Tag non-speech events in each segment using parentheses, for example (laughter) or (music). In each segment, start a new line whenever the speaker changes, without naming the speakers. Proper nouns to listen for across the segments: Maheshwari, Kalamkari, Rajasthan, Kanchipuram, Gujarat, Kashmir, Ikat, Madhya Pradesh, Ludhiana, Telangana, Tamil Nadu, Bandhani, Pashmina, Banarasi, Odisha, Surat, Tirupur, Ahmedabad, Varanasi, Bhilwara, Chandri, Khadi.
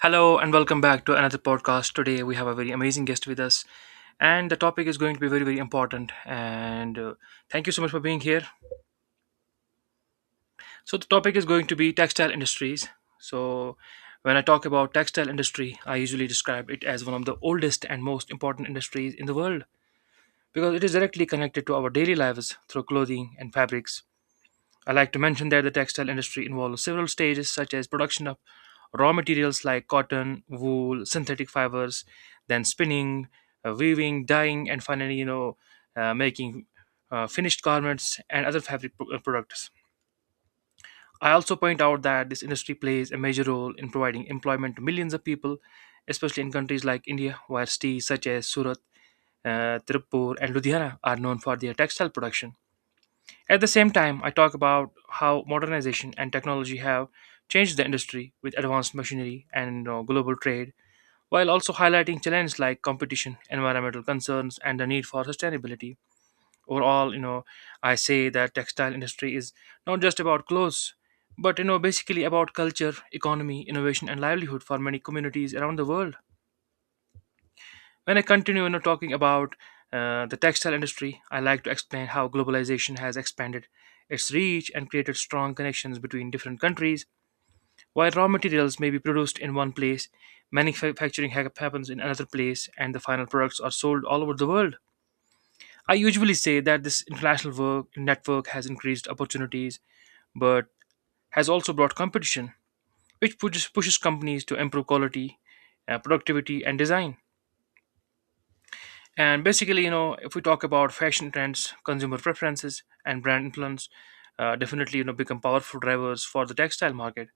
Hello and welcome back to another podcast. Today we have a very amazing guest with us, and the topic is going to be very very important. And Thank you so much for being here. So the topic is going to be textile industries. So when I talk about textile industry, I usually describe it as one of the oldest and most important industries in the world because it is directly connected to our daily lives through clothing and fabrics. I like to mention that the textile industry involves several stages, such as production of raw materials like cotton, wool, synthetic fibers, then spinning, weaving, dyeing, and finally, making finished garments and other fabric products. I also point out that this industry plays a major role in providing employment to millions of people, especially in countries like India, where cities such as Surat, Tirupur, and Ludhiana are known for their textile production. At the same time, I talk about how modernization and technology have changed the industry with advanced machinery and global trade, while also highlighting challenges like competition, environmental concerns, and the need for sustainability. Overall, I say that textile industry is not just about clothes, but basically about culture, economy, innovation, and livelihood for many communities around the world. When I continue talking about the textile industry, I like to explain how globalization has expanded its reach and created strong connections between different countries. While raw materials may be produced in one place, happens in another place, and the final products are sold all over the world. I usually say that this international work network has increased opportunities, but has also brought competition, which pushes companies to improve quality, productivity, and design. And basically, if we talk about fashion trends, consumer preferences, and brand influence, definitely become powerful drivers for the textile market,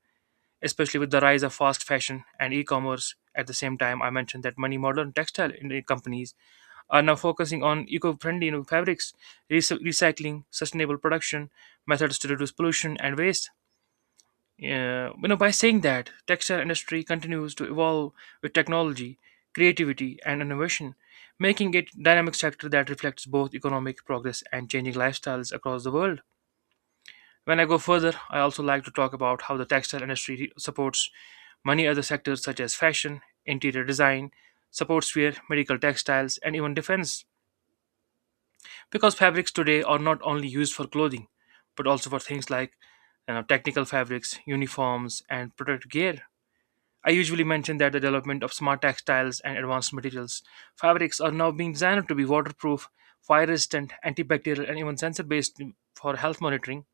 especially with the rise of fast fashion and e-commerce. At the same time, I mentioned that many modern textile companies are now focusing on eco-friendly fabrics, recycling, sustainable production methods to reduce pollution and waste. By saying that, textile industry continues to evolve with technology, creativity, and innovation, making it dynamic sector that reflects both economic progress and changing lifestyles across the world. When I go further, I also like to talk about how the textile industry supports many other sectors such as fashion, interior design, sportswear, medical textiles, and even defense. Because fabrics today are not only used for clothing, but also for things like technical fabrics, uniforms, and protective gear. I usually mention that the development of smart textiles and advanced materials. Fabrics are now being designed to be waterproof, fire resistant, antibacterial, and even sensor based for health monitoring.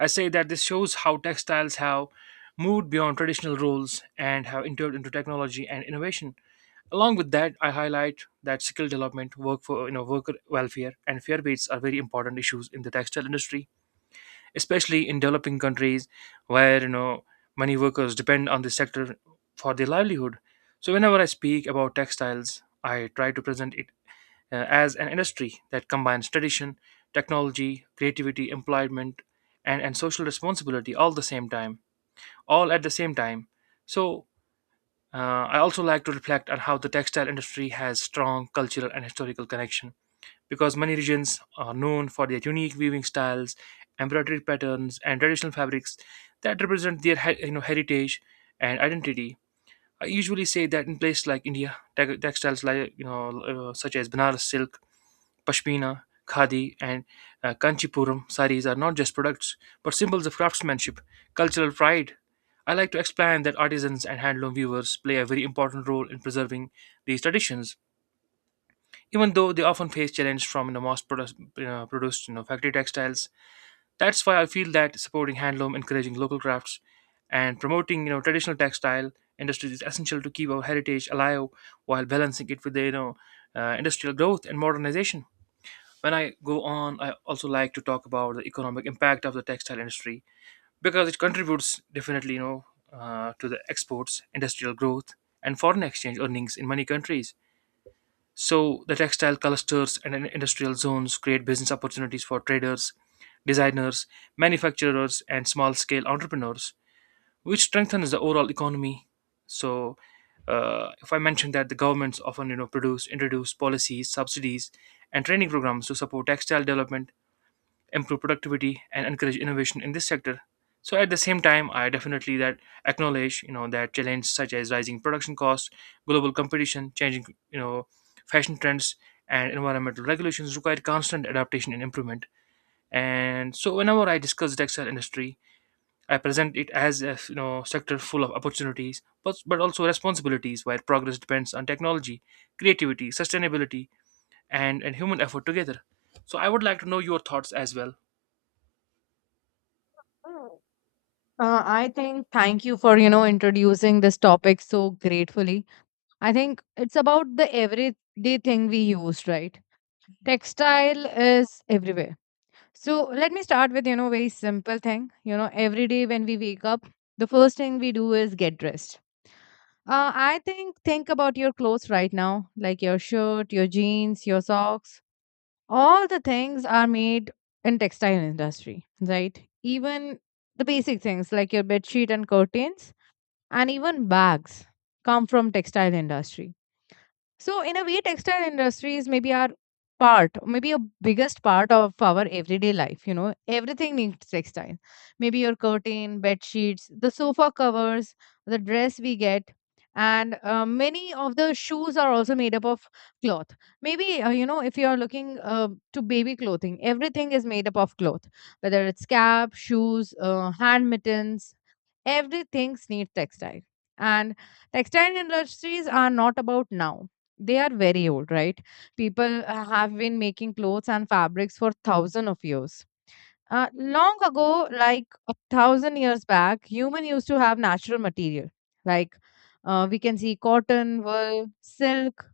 I say that this shows how textiles have moved beyond traditional roles and have entered into technology and innovation. Along with that, I highlight that skill development, work for you know worker welfare, and fair wages are very important issues in the textile industry, especially in developing countries where many workers depend on this sector for their livelihood. So whenever I speak about textiles, I try to present it as an industry that combines tradition, technology, creativity, employment, and social responsibility all at the same time. So uh, I also like to reflect on how the textile industry has strong cultural and historical connection because many regions are known for their unique weaving styles, embroidery patterns, and traditional fabrics that represent their heritage and identity. I usually say that in places like India, textiles such as Banaras silk, pashmina, khadi, and kanchipuram saris are not just products but symbols of craftsmanship, cultural pride. I like to explain that artisans and handloom weavers play a very important role in preserving these traditions, even though they often face challenge from mass produced factory textiles. That's why I feel that supporting handloom, encouraging local crafts, and promoting traditional textile industries is essential to keep our heritage alive while balancing it with the industrial growth and modernization. When I go on, I also like to talk about the economic impact of the textile industry because it contributes definitely to the exports, industrial growth, and foreign exchange earnings in many countries. So the textile clusters and industrial zones create business opportunities for traders, designers, manufacturers, and small-scale entrepreneurs, which strengthens the overall economy. So, if I mention that the governments often, you know, produce introduce policies, subsidies, and training programs to support textile development, improve productivity and encourage innovation in this sector. So at the same time, I definitely that acknowledge that challenges such as rising production costs, global competition, changing you know fashion trends, and environmental regulations require constant adaptation and improvement. And so whenever I discuss the textile industry, I present it as a sector full of opportunities but also responsibilities, where progress depends on technology, creativity, sustainability, and human effort together. So I would like to know your thoughts as well.
Hmm. I think thank you for introducing this topic so gratefully. I think it's about the everyday thing we use, right? Textile is everywhere. So let me start with very simple thing. You know, every day when we wake up, the first thing we do is get dressed. I think about your clothes right now, like your shirt, your jeans, your socks, all the things are made in textile industry, right? Even the basic things like your bed sheet and curtains and even bags come from textile industry. So in a way, textile industries maybe are part, maybe a biggest part of our everyday life. You know, everything needs textile. Maybe your curtain, bed sheets, the sofa covers, the dress we get, and many of the shoes are also made up of cloth. Maybe you know if you are looking to baby clothing, everything is made up of cloth, whether it's cap, shoes, hand mittens, everything needs textile. And textile industries are not about now, they are very old, right? People have been making clothes and fabrics for thousands of years. Long ago, like a thousand years back, human used to have natural material like, we can see cotton, wool, silk,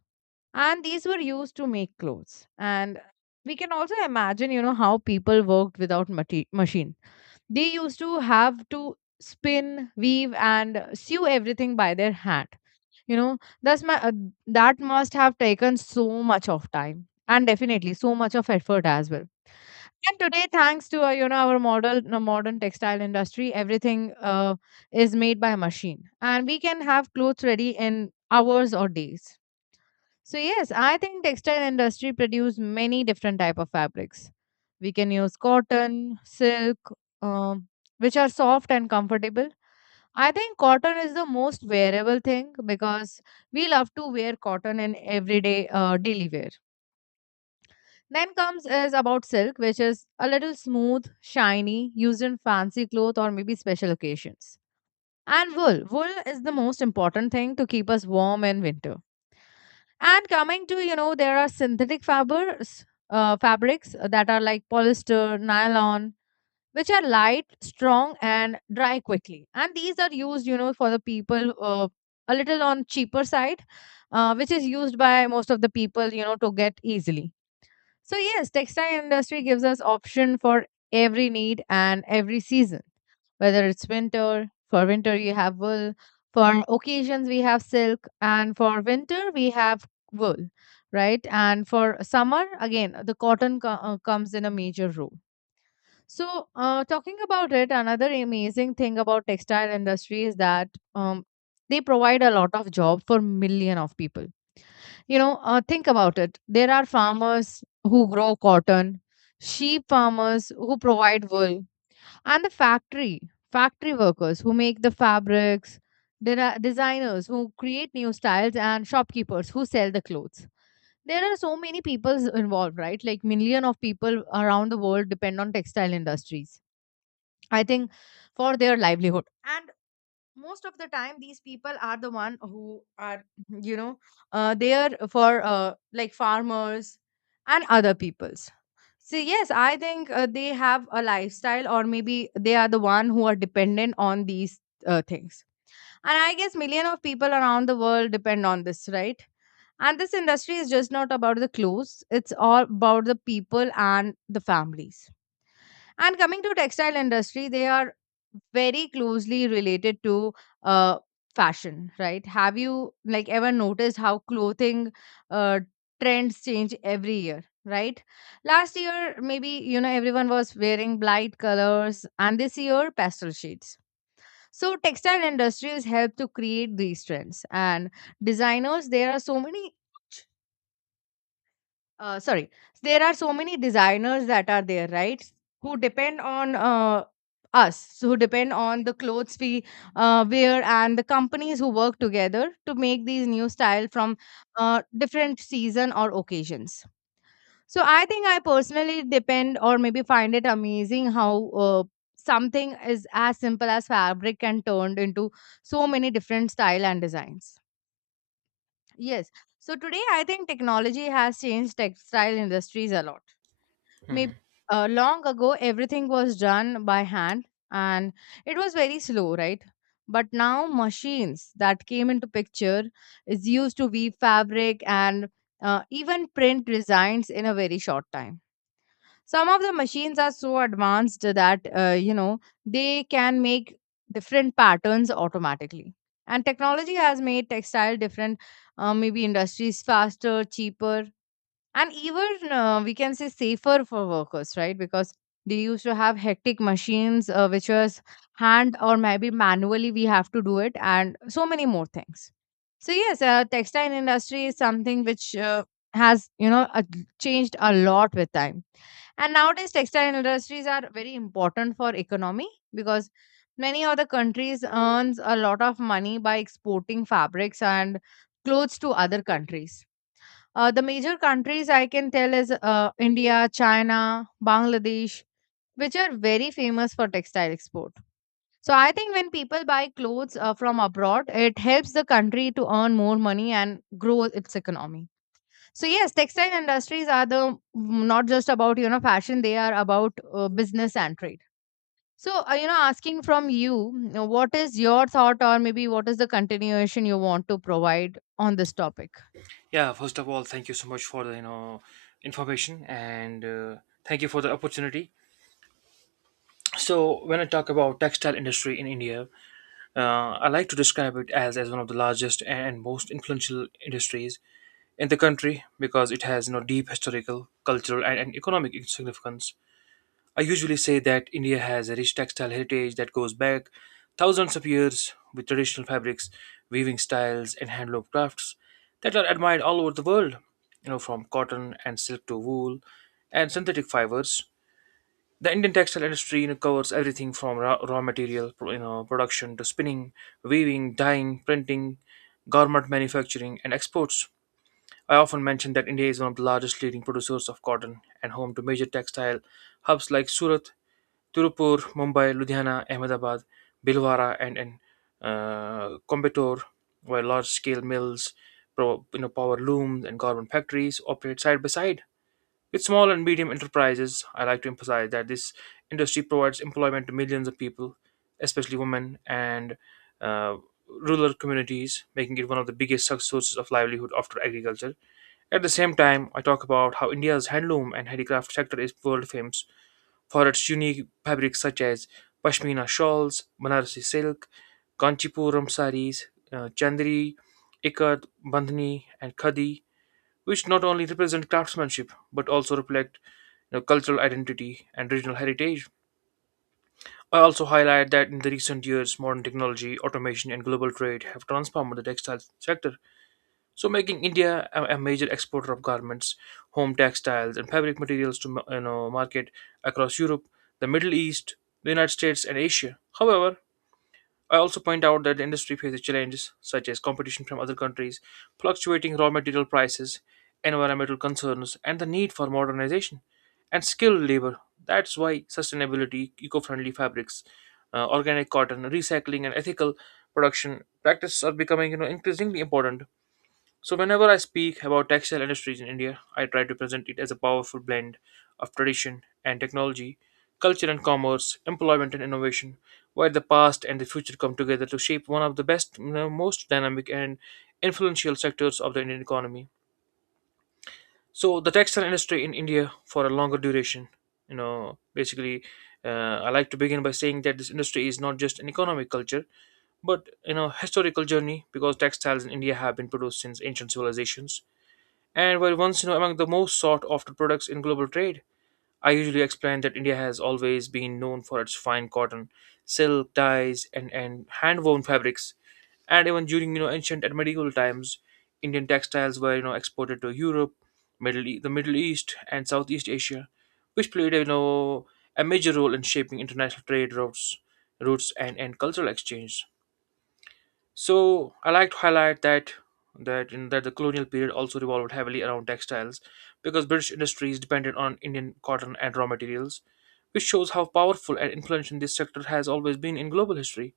and these were used to make clothes. And we can also imagine you know how people worked without machines. They used to have to spin, weave, and sew everything by their hand. You know, that's my uh, that must have taken so much of time and definitely so much of effort as well. And today, thanks to you know our modern textile industry, everything is made by machine, and we can have clothes ready in hours or days. So yes, I think textile industry produce many different type of fabrics. We can use cotton, silk, um, which are soft and comfortable. I think cotton is the most wearable thing because we love to wear cotton in everyday daily wear. Then comes is about silk, which is a little smooth, shiny, used in fancy clothes or maybe special occasions. And wool. Wool is the most important thing to keep us warm in winter. And coming to, you know, there are synthetic fibers, fabrics that are like polyester, nylon, which are light, strong, and dry quickly. And these are used, you know, for the people a little on cheaper side, which is used by most of the people, you know, to get easily. So yes, textile industry gives us option for every need and every season. Whether it's winter, for winter you have wool, for occasions we have silk, and for winter we have wool, right? And for summer again, the cotton comes in a major role. So talking about it, another amazing thing about textile industry is that um, they provide a lot of job for million of people, you know, think about it. There are farmers who grow cotton, sheep farmers who provide wool, and the factory workers who make the fabrics. There are designers who create new styles and shopkeepers who sell the clothes. There are so many people involved, right? Like million of people around the world depend on textile industries. I think for their livelihood. And most of the time these people are the one who are (clears throat) you know there for like farmers and other peoples. So yes, I think they have a lifestyle or maybe they are the one who are dependent on these things. And I guess million of people around the world depend on this, right? And this industry is just not about the clothes, it's all about the people and the families. And coming to textile industry, they are very closely related to uh, fashion, right? Have you like ever noticed how clothing uh, trends change every year? Right. Last year, maybe, you know, everyone was wearing bright colors and this year pastel shades. So textile industries help to create these trends. And designers, there are so many sorry there are so many designers that are there, right, who depend on us, who depend on the clothes we wear and the companies who work together to make these new style from different season or occasions. So I think I personally depend or maybe find it amazing how uh, something is as simple as fabric can turned into so many different style and designs. Yes. So today I think technology has changed textile industries a lot. Maybe
Mhm.
long ago everything was done by hand, and it was very slow, right? But now machines that came into picture is used to weave fabric and even print designs in a very short time. Some of the machines are so advanced that you know they can make different patterns automatically. And technology has made textile different, maybe industries faster, cheaper, and even we can say safer for workers, right? Because they used to have hectic machines which was hand or maybe manually we have to do it and so many more things. So yes, textile industry is something which has changed a lot with time. And nowadays textile industries are very important for economy, because many other countries earns a lot of money by exporting fabrics and clothes to other countries. The major countries I can tell is India, China, Bangladesh, which are very famous for textile export. So I think when people buy clothes from abroad, it helps the country to earn more money and grow its economy. So yes, textile industries are the not just about you know fashion; they are about business and trade. So you know, asking from you, you know, what is your thought, or maybe what is the continuation you want to provide on this topic?
Yeah, first of all, thank you so much for the information and thank you for the opportunity. So when I talk about textile industry in India, I like to describe it as one of the largest and most influential industries in the country because it has deep historical, cultural, and economic significance. I usually say that India has a rich textile heritage that goes back thousands of years, with traditional fabrics, weaving styles, and handloom crafts that are admired all over the world. You know, from cotton and silk to wool and synthetic fibers. The Indian textile industry, covers everything from raw material production to spinning, weaving, dyeing, printing, garment manufacturing, and exports. I often mention that India is one of the largest leading producers of cotton and home to major textile hubs like Surat, Tirupur, Mumbai, Ludhiana, Ahmedabad, Bilwara, and Coimbatore, where large-scale mills, power looms, and garment factories operate side by side. With small and medium enterprises, I like to emphasize that this industry provides employment to millions of people, especially women and uh, rural communities, making it one of the biggest sources of livelihood after agriculture. At the same time, I talk about how India's handloom and handicraft sector is world famous for its unique fabrics such as pashmina shawls, Banarasi silk, Kanchipuram saris, chandri, ikat, bandhani, and khadi, which not only represent craftsmanship but also reflect cultural identity and regional heritage. I also highlight that in the recent years, modern technology, automation, and global trade have transformed the textile sector, so making India a major exporter of garments, home textiles, and fabric materials to market across Europe, the Middle East, the United States, and Asia. However, I also point out that the industry faces challenges such as competition from other countries, fluctuating raw material prices, environmental concerns, and the need for modernization and skilled labor. That's why sustainability, eco-friendly fabrics, organic cotton, recycling, and ethical production practices are becoming increasingly important. So whenever I speak about textile industries in India, I try to present it as a powerful blend of tradition and technology, culture and commerce, employment and innovation, where the past and the future come together to shape one of the best, most dynamic and influential sectors of the Indian economy. So the textile industry in India for a longer duration, you know, basically, I like to begin by saying that this industry is not just an economic culture, but historical journey, because textiles in India have been produced since ancient civilizations and while once among the most sought after products in global trade. I usually explain that India has always been known for its fine cotton, silk, dyes, and hand woven fabrics. And even during ancient and medieval times, Indian textiles were exported to Europe, the Middle East, and Southeast Asia, which played a major role in shaping international trade routes and cultural exchange. So I like to highlight that that in that the colonial period also revolved heavily around textiles, because British industries depended on Indian cotton and raw materials, which shows how powerful and influential this sector has always been in global history.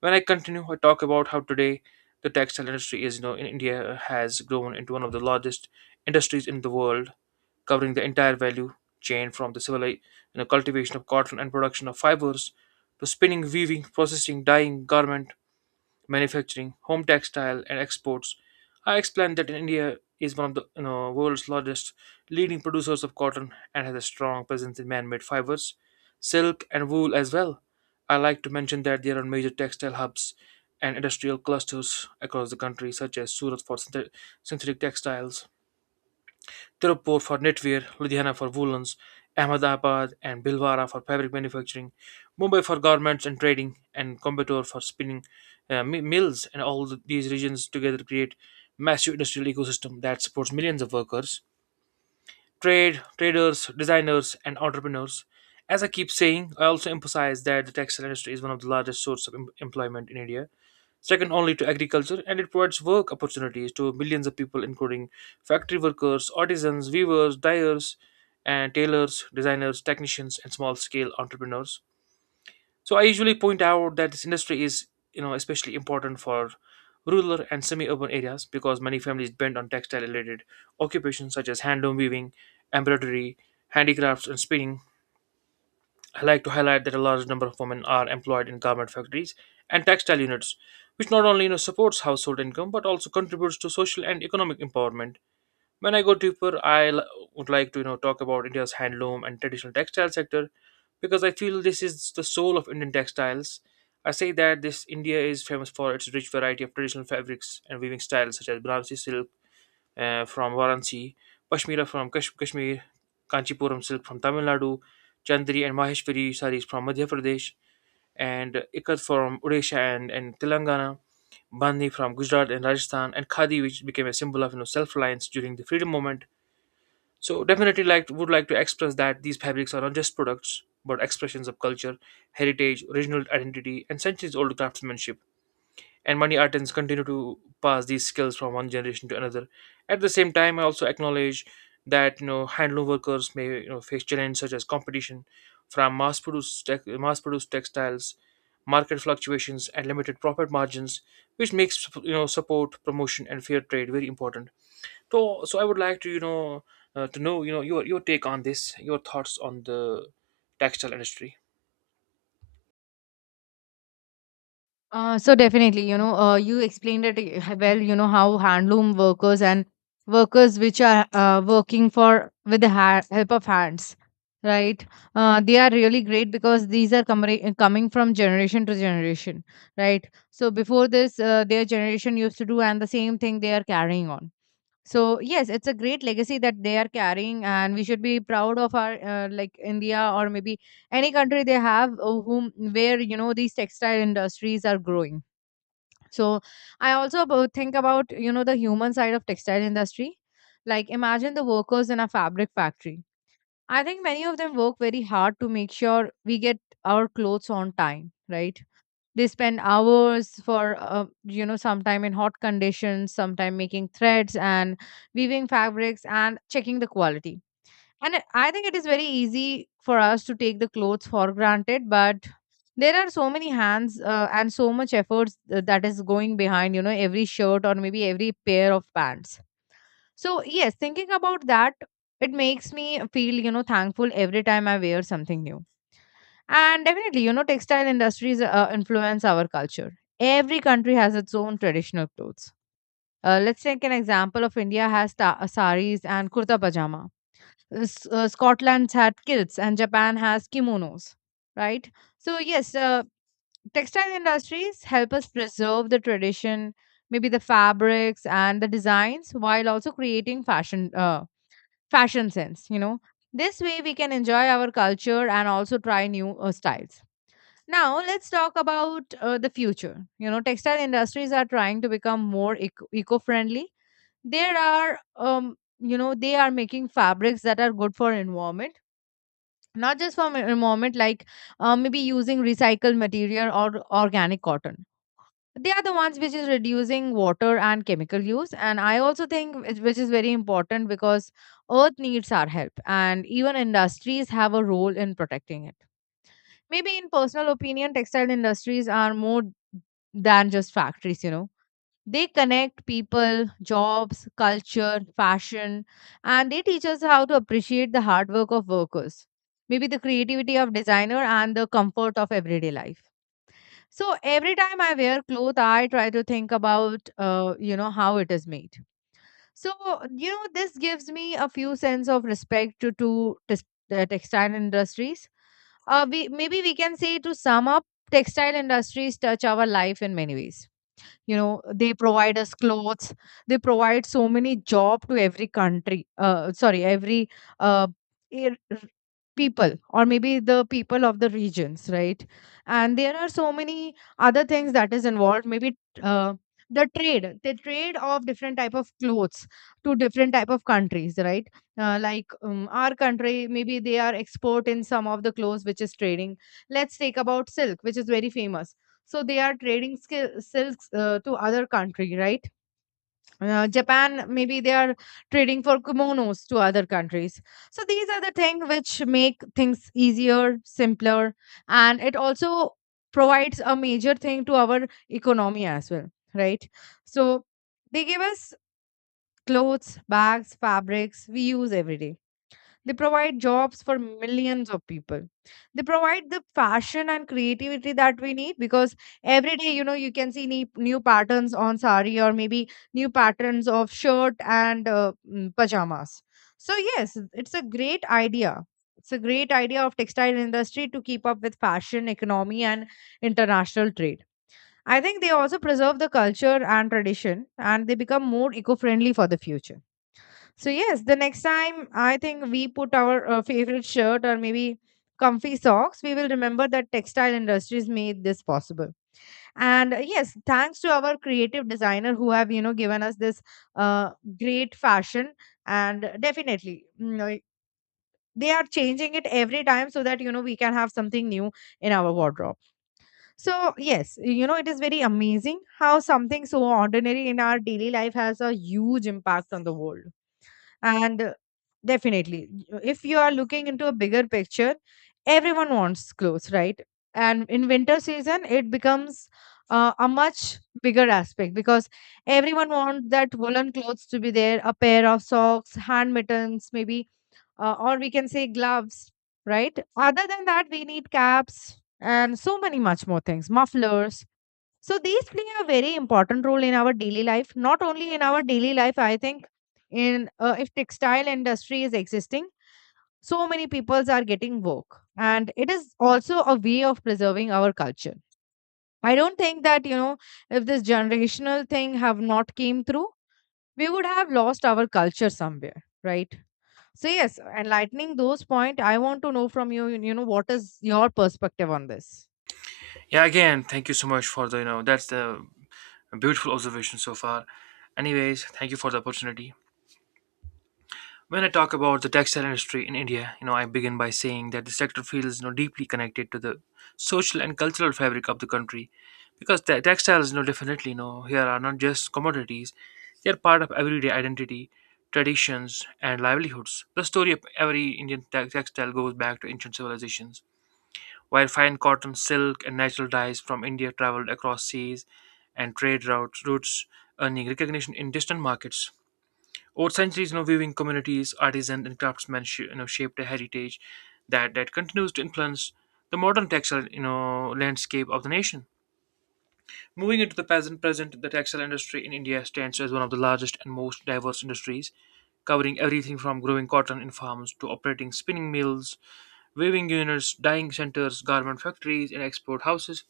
When I continue, I talk about how today the textile industry is in India has grown into one of the largest industries in the world, covering the entire value chain from the cultivation of cotton and production of fibers to spinning, weaving, processing, dyeing, garment manufacturing, home textile, and exports. I explained that India is one of the world's largest leading producers of cotton and has a strong presence in man-made fibers, silk, and wool as well. I like to mention that there are major textile hubs and industrial clusters across the country, such as Surat for synthetic textiles, Tirupur for knitwear, Ludhiana for woolens, Ahmedabad and Bhilwara for fabric manufacturing, Mumbai for garments and trading, and Coimbatore for spinning mills. And all these regions together create massive industrial ecosystem that supports millions of workers, trade, traders, designers, and entrepreneurs. As I keep saying, I also emphasize that the textile industry is one of the largest source of employment in India, second only to agriculture, and it provides work opportunities to millions of people, including factory workers, artisans, weavers, dyers, and tailors, designers, technicians, and small-scale entrepreneurs. So I usually point out that this industry is, you know, especially important for rural and semi-urban areas because many families depend on textile-related occupations such as hand-loom weaving, embroidery, handicrafts, and spinning. I like to highlight that a large number of women are employed in garment factories and textile units, which not only supports household income but also contributes to social and economic empowerment. When I go deeper, would like to talk about India's handloom and traditional textile sector because I feel this is the soul of Indian textiles. I say that this India is famous for its rich variety of traditional fabrics and weaving styles such as Banarasi silk from Varanasi, Pashmira from Kashmir, Kanchipuram silk from Tamil Nadu, Chandri and Maheshwari sarees from Madhya Pradesh, and Ikat from Odisha and Telangana, Bandhi from Gujarat and Rajasthan, and Khadi, which became a symbol of self-reliance during the freedom movement. So definitely like would like to express that these fabrics are not just products but expressions of culture, heritage, original identity, and centuries-old craftsmanship, and money artisans continue to pass these skills from one generation to another. At the same time, I also acknowledge that handloom workers may face challenges such as competition from mass-produced textiles, market fluctuations, and limited profit margins, which makes support, promotion, and fair trade very important. So, I would like to to know your take on this, your thoughts on the textile industry.
So definitely, you know, you explained it well, you know, how handloom workers and workers which are working for with the help of hands, right? They are really great because these are coming from generation to generation, right? So before this, their generation used to do and the same thing they are carrying on. So yes, it's a great legacy that they are carrying and we should be proud of our like India, or maybe any country they have whom where you know these textile industries are growing. So I also about think about you know the human side of textile industry. Like imagine the workers in a fabric factory. I think many of them work very hard to make sure we get our clothes on time, right? They spend hours for you know sometime in hot conditions, sometime making threads and weaving fabrics and checking the quality. And I think it is very easy for us to take the clothes for granted, but there are so many hands and so much efforts that is going behind you know every shirt or maybe every pair of pants. So yes, thinking about that, it makes me feel you know thankful every time I wear something new. And definitely, you know, textile industries influence our culture. Every country has its own traditional clothes. Let's take an example of India has saris and kurta pajama. Scotland's had kilts and Japan has kimonos, right? So yes, textile industries help us preserve the tradition, maybe the fabrics and the designs, while also creating fashion sense. You know, this way we can enjoy our culture and also try new styles. Now let's talk about the future. You know, textile industries are trying to become more eco-friendly. There are, you know, they are making fabrics that are good for environment, not just for environment, like maybe using recycled material or organic cotton. They are the ones which is reducing water and chemical use, and I also think which is very important because Earth needs our help, and even industries have a role in protecting it. Maybe in personal opinion, textile industries are more than just factories, you know. They connect people, jobs, culture, fashion, and they teach us how to appreciate the hard work of workers. Maybe the creativity of designer and the comfort of everyday life. So every time I wear clothes, I try to think about, you know, how it is made. So this gives me a few sense of respect to textile industries. Uh, we maybe we can say, to sum up, textile industries touch our life in many ways. You know, they provide us clothes, they provide so many job to every country, sorry, every uh, ir- people, or maybe the people of the regions, right? And there are so many other things that is involved, maybe uh, the trade of different type of clothes to different type of countries, right? Like our country, maybe they are export in some of the clothes which is trading. Let's take about silk, which is very famous. So they are trading skill, silks to other country, right? Japan, maybe they are trading for kimonos to other countries. So these are the things which make things easier, simpler, and it also provides a major thing to our economy as well, right? So they give us clothes, bags, fabrics we use every day. They provide jobs for millions of people. They provide the fashion and creativity that we need, because every day, you know, you can see new patterns on sari, or maybe new patterns of shirt and pajamas. So yes, it's a great idea. It's a great idea of textile industry to keep up with fashion, economy, and international trade. I think they also preserve the culture and tradition, and they become more eco-friendly for the future. So yes, the next time I think we put our favorite shirt, or maybe comfy socks, we will remember that textile industries made this possible. And yes, thanks to our creative designer who have, you know, given us this uh, great fashion. And definitely, you know, they are changing it every time, so that you know we can have something new in our wardrobe. So yes, you know it is very amazing how something so ordinary in our daily life has a huge impact on the world. And definitely, if you are looking into a bigger picture, everyone wants clothes, right? And in winter season, it becomes a much bigger aspect, because everyone wants that woolen clothes to be there, a pair of socks, hand mittens, maybe, or we can say gloves, right? Other than that, we need caps and so many much more things, mufflers, so these play a very important role in our daily life. Not only in our daily life, I think, in if textile industry is existing, so many peoples are getting work, and it is also a way of preserving our culture. I don't think that you know, if this generational thing have not came through, we would have lost our culture somewhere, right? So yes, enlightening those point, I want to know from you. You know, what is your perspective on this?
Yeah, again, thank you so much for the that's the a beautiful observation so far. Anyways, thank you for the opportunity. When I talk about the textile industry in India, you know, I begin by saying that the sector feels deeply connected to the social and cultural fabric of the country, because the textiles, you know, definitely, you know, here are not just commodities; they are part of everyday identity, traditions, and livelihoods. The story of every Indian textile goes back to ancient civilizations while fine cotton, silk, and natural dyes from India traveled across seas and trade routes, earning recognition in distant markets. Over centuries, you know, weaving communities, artisans, and craftsmen you know, shaped a heritage that continues to influence the modern textile landscape of the nation. Moving into the present, the textile industry in India stands as one of the largest and most diverse industries, covering everything from growing cotton in farms to operating spinning mills, weaving units, dyeing centers, garment factories, and export houses.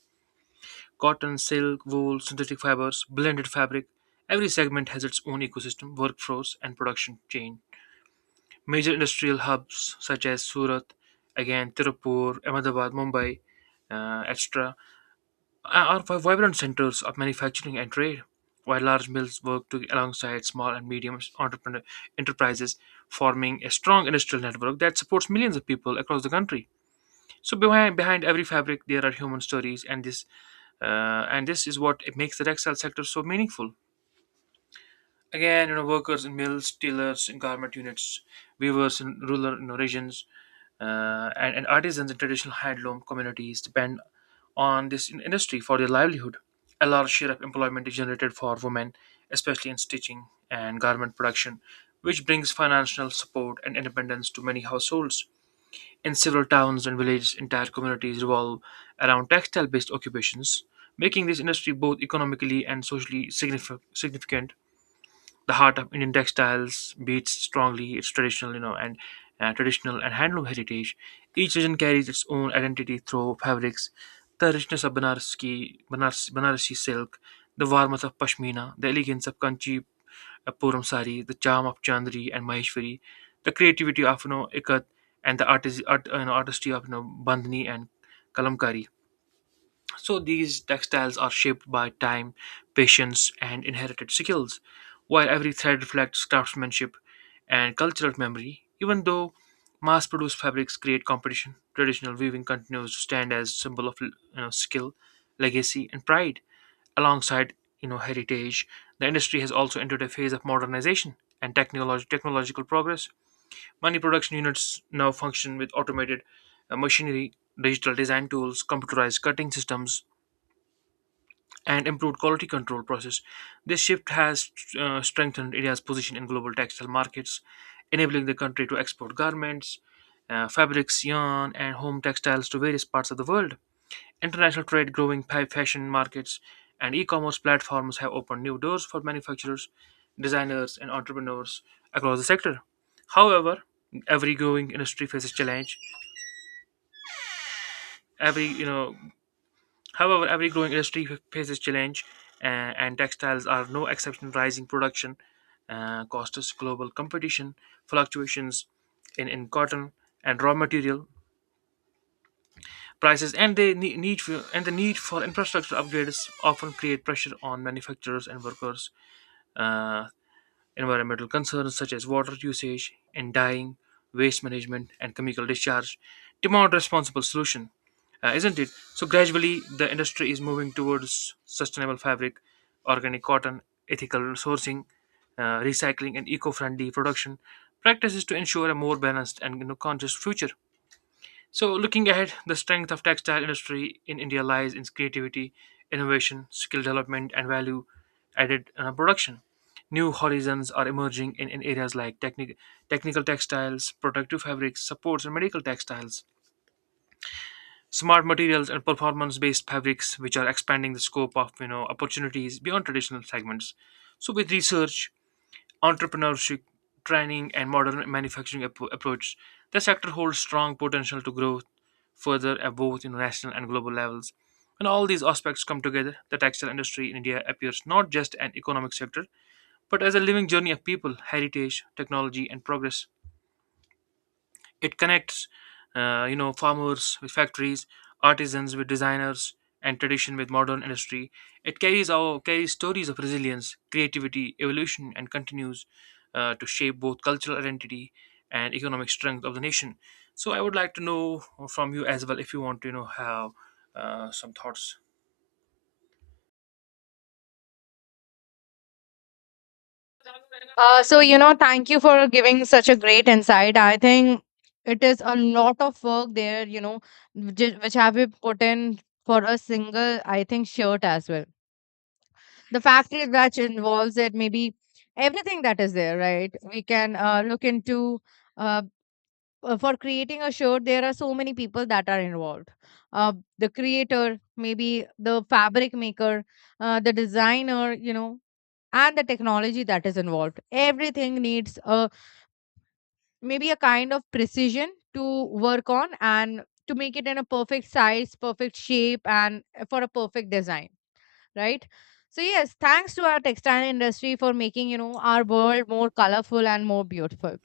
Cotton, silk, wool, synthetic fibers, blended fabric. Every segment has its own ecosystem, workforce, and production chain. Major industrial hubs such as Surat, again Tirupur, Ahmedabad, Mumbai, etc., are vibrant centers of manufacturing and trade, while large mills work to, alongside small and medium entrepreneur enterprises, forming a strong industrial network that supports millions of people across the country. So behind every fabric, there are human stories, and this is what it makes the textile sector so meaningful. Again, you know, workers in mills, tailors, in garment units, weavers in rural regions, and artisans in traditional handloom communities depend on this industry for their livelihood. A large share of employment is generated for women, especially in stitching and garment production, which brings financial support and independence to many households. In several towns and villages, entire communities revolve around textile based occupations, making this industry both economically and socially significant. The heart of Indian textiles beats strongly its traditional, you know, and traditional and handloom heritage. Each region carries its own identity through fabrics, the richness of Banarasi silk, the warmth of Pashmina, the elegance of Kanchi Puram sari, the charm of Chandri and Maheshwari, the creativity of Ikat, and the artistry of Bandhani and Kalamkari. So these textiles are shaped by time, patience, and inherited skills, while every thread reflects craftsmanship and cultural memory. Even though mass produced fabrics create competition, traditional weaving continues to stand as symbol of skill, legacy, and pride. Alongside heritage, the industry has also entered a phase of modernization and technological progress. Many production units now function with automated machinery, digital design tools, computerized cutting systems, and improved quality control process. This shift has strengthened India's position in global textile markets, enabling the country to export garments, fabrics, yarn, and home textiles to various parts of the world. International trade, growing fashion markets, and e commerce platforms have opened new doors for manufacturers, designers, and entrepreneurs across the sector. However, every growing industry faces challenge. Every you know However, every growing industry faces challenge, uh, and textiles are no exception. Rising production costs, global competition, fluctuations in cotton and raw material prices, and the ne- need for, and the need for infrastructure upgrades often create pressure on manufacturers and workers. Uh, Environmental concerns such as water usage and dyeing, waste management, and chemical discharge demand responsible solution, isn't it? So gradually, the industry is moving towards sustainable fabric, organic cotton, ethical sourcing, recycling, and eco-friendly production practices to ensure a more balanced and conscious future. So, looking ahead, the strength of textile industry in India lies in its creativity, innovation, skill development, and value added production. New horizons are emerging in areas like technical textiles, protective fabrics, supports, and medical textiles. Smart materials and performance-based fabrics, which are expanding the scope of opportunities beyond traditional segments. So, with research, entrepreneurship, training, and modern manufacturing approach. The sector holds strong potential to grow further at both national and global levels. When all these aspects come together, the textile industry in India appears not just an economic sector, but as a living journey of people, heritage, technology, and progress. It connects, farmers with factories, artisans with designers, and tradition with modern industry. It carries stories of resilience, creativity, evolution, and continues to shape both cultural identity and economic strength of the nation. So, I would like to know from you as well if you want to, you know, have some thoughts.
So, you know, thank you for giving such a great insight. I think it is a lot of work there, you know, which have been put in for a single, I think, shirt as well. The factory batch involves it, maybe everything that is there, right? We can look into, uh, for creating a shirt, there are so many people that are involved. The creator, maybe the fabric maker, the designer, you know, and the technology that is involved. Everything needs a, maybe, a kind of precision to work on, and to make it in a perfect size, perfect shape, and for a perfect design, right? So yes, thanks to our textile industry for making, you know, our world more colorful and more beautiful.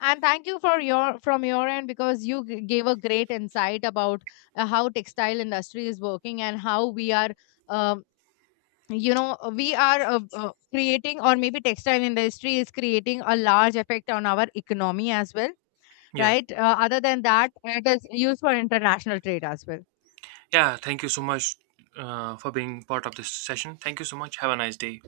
And thank you for your, from your end, because you gave a great insight about how textile industry is working, and how we are, um, you know, we are creating, or maybe textile industry is creating a large effect on our economy as well,
Yeah,
right? Other than that, it is used for international trade as well.
yeah. Thank you so much for being part of this session. Thank you so much. Have a nice day.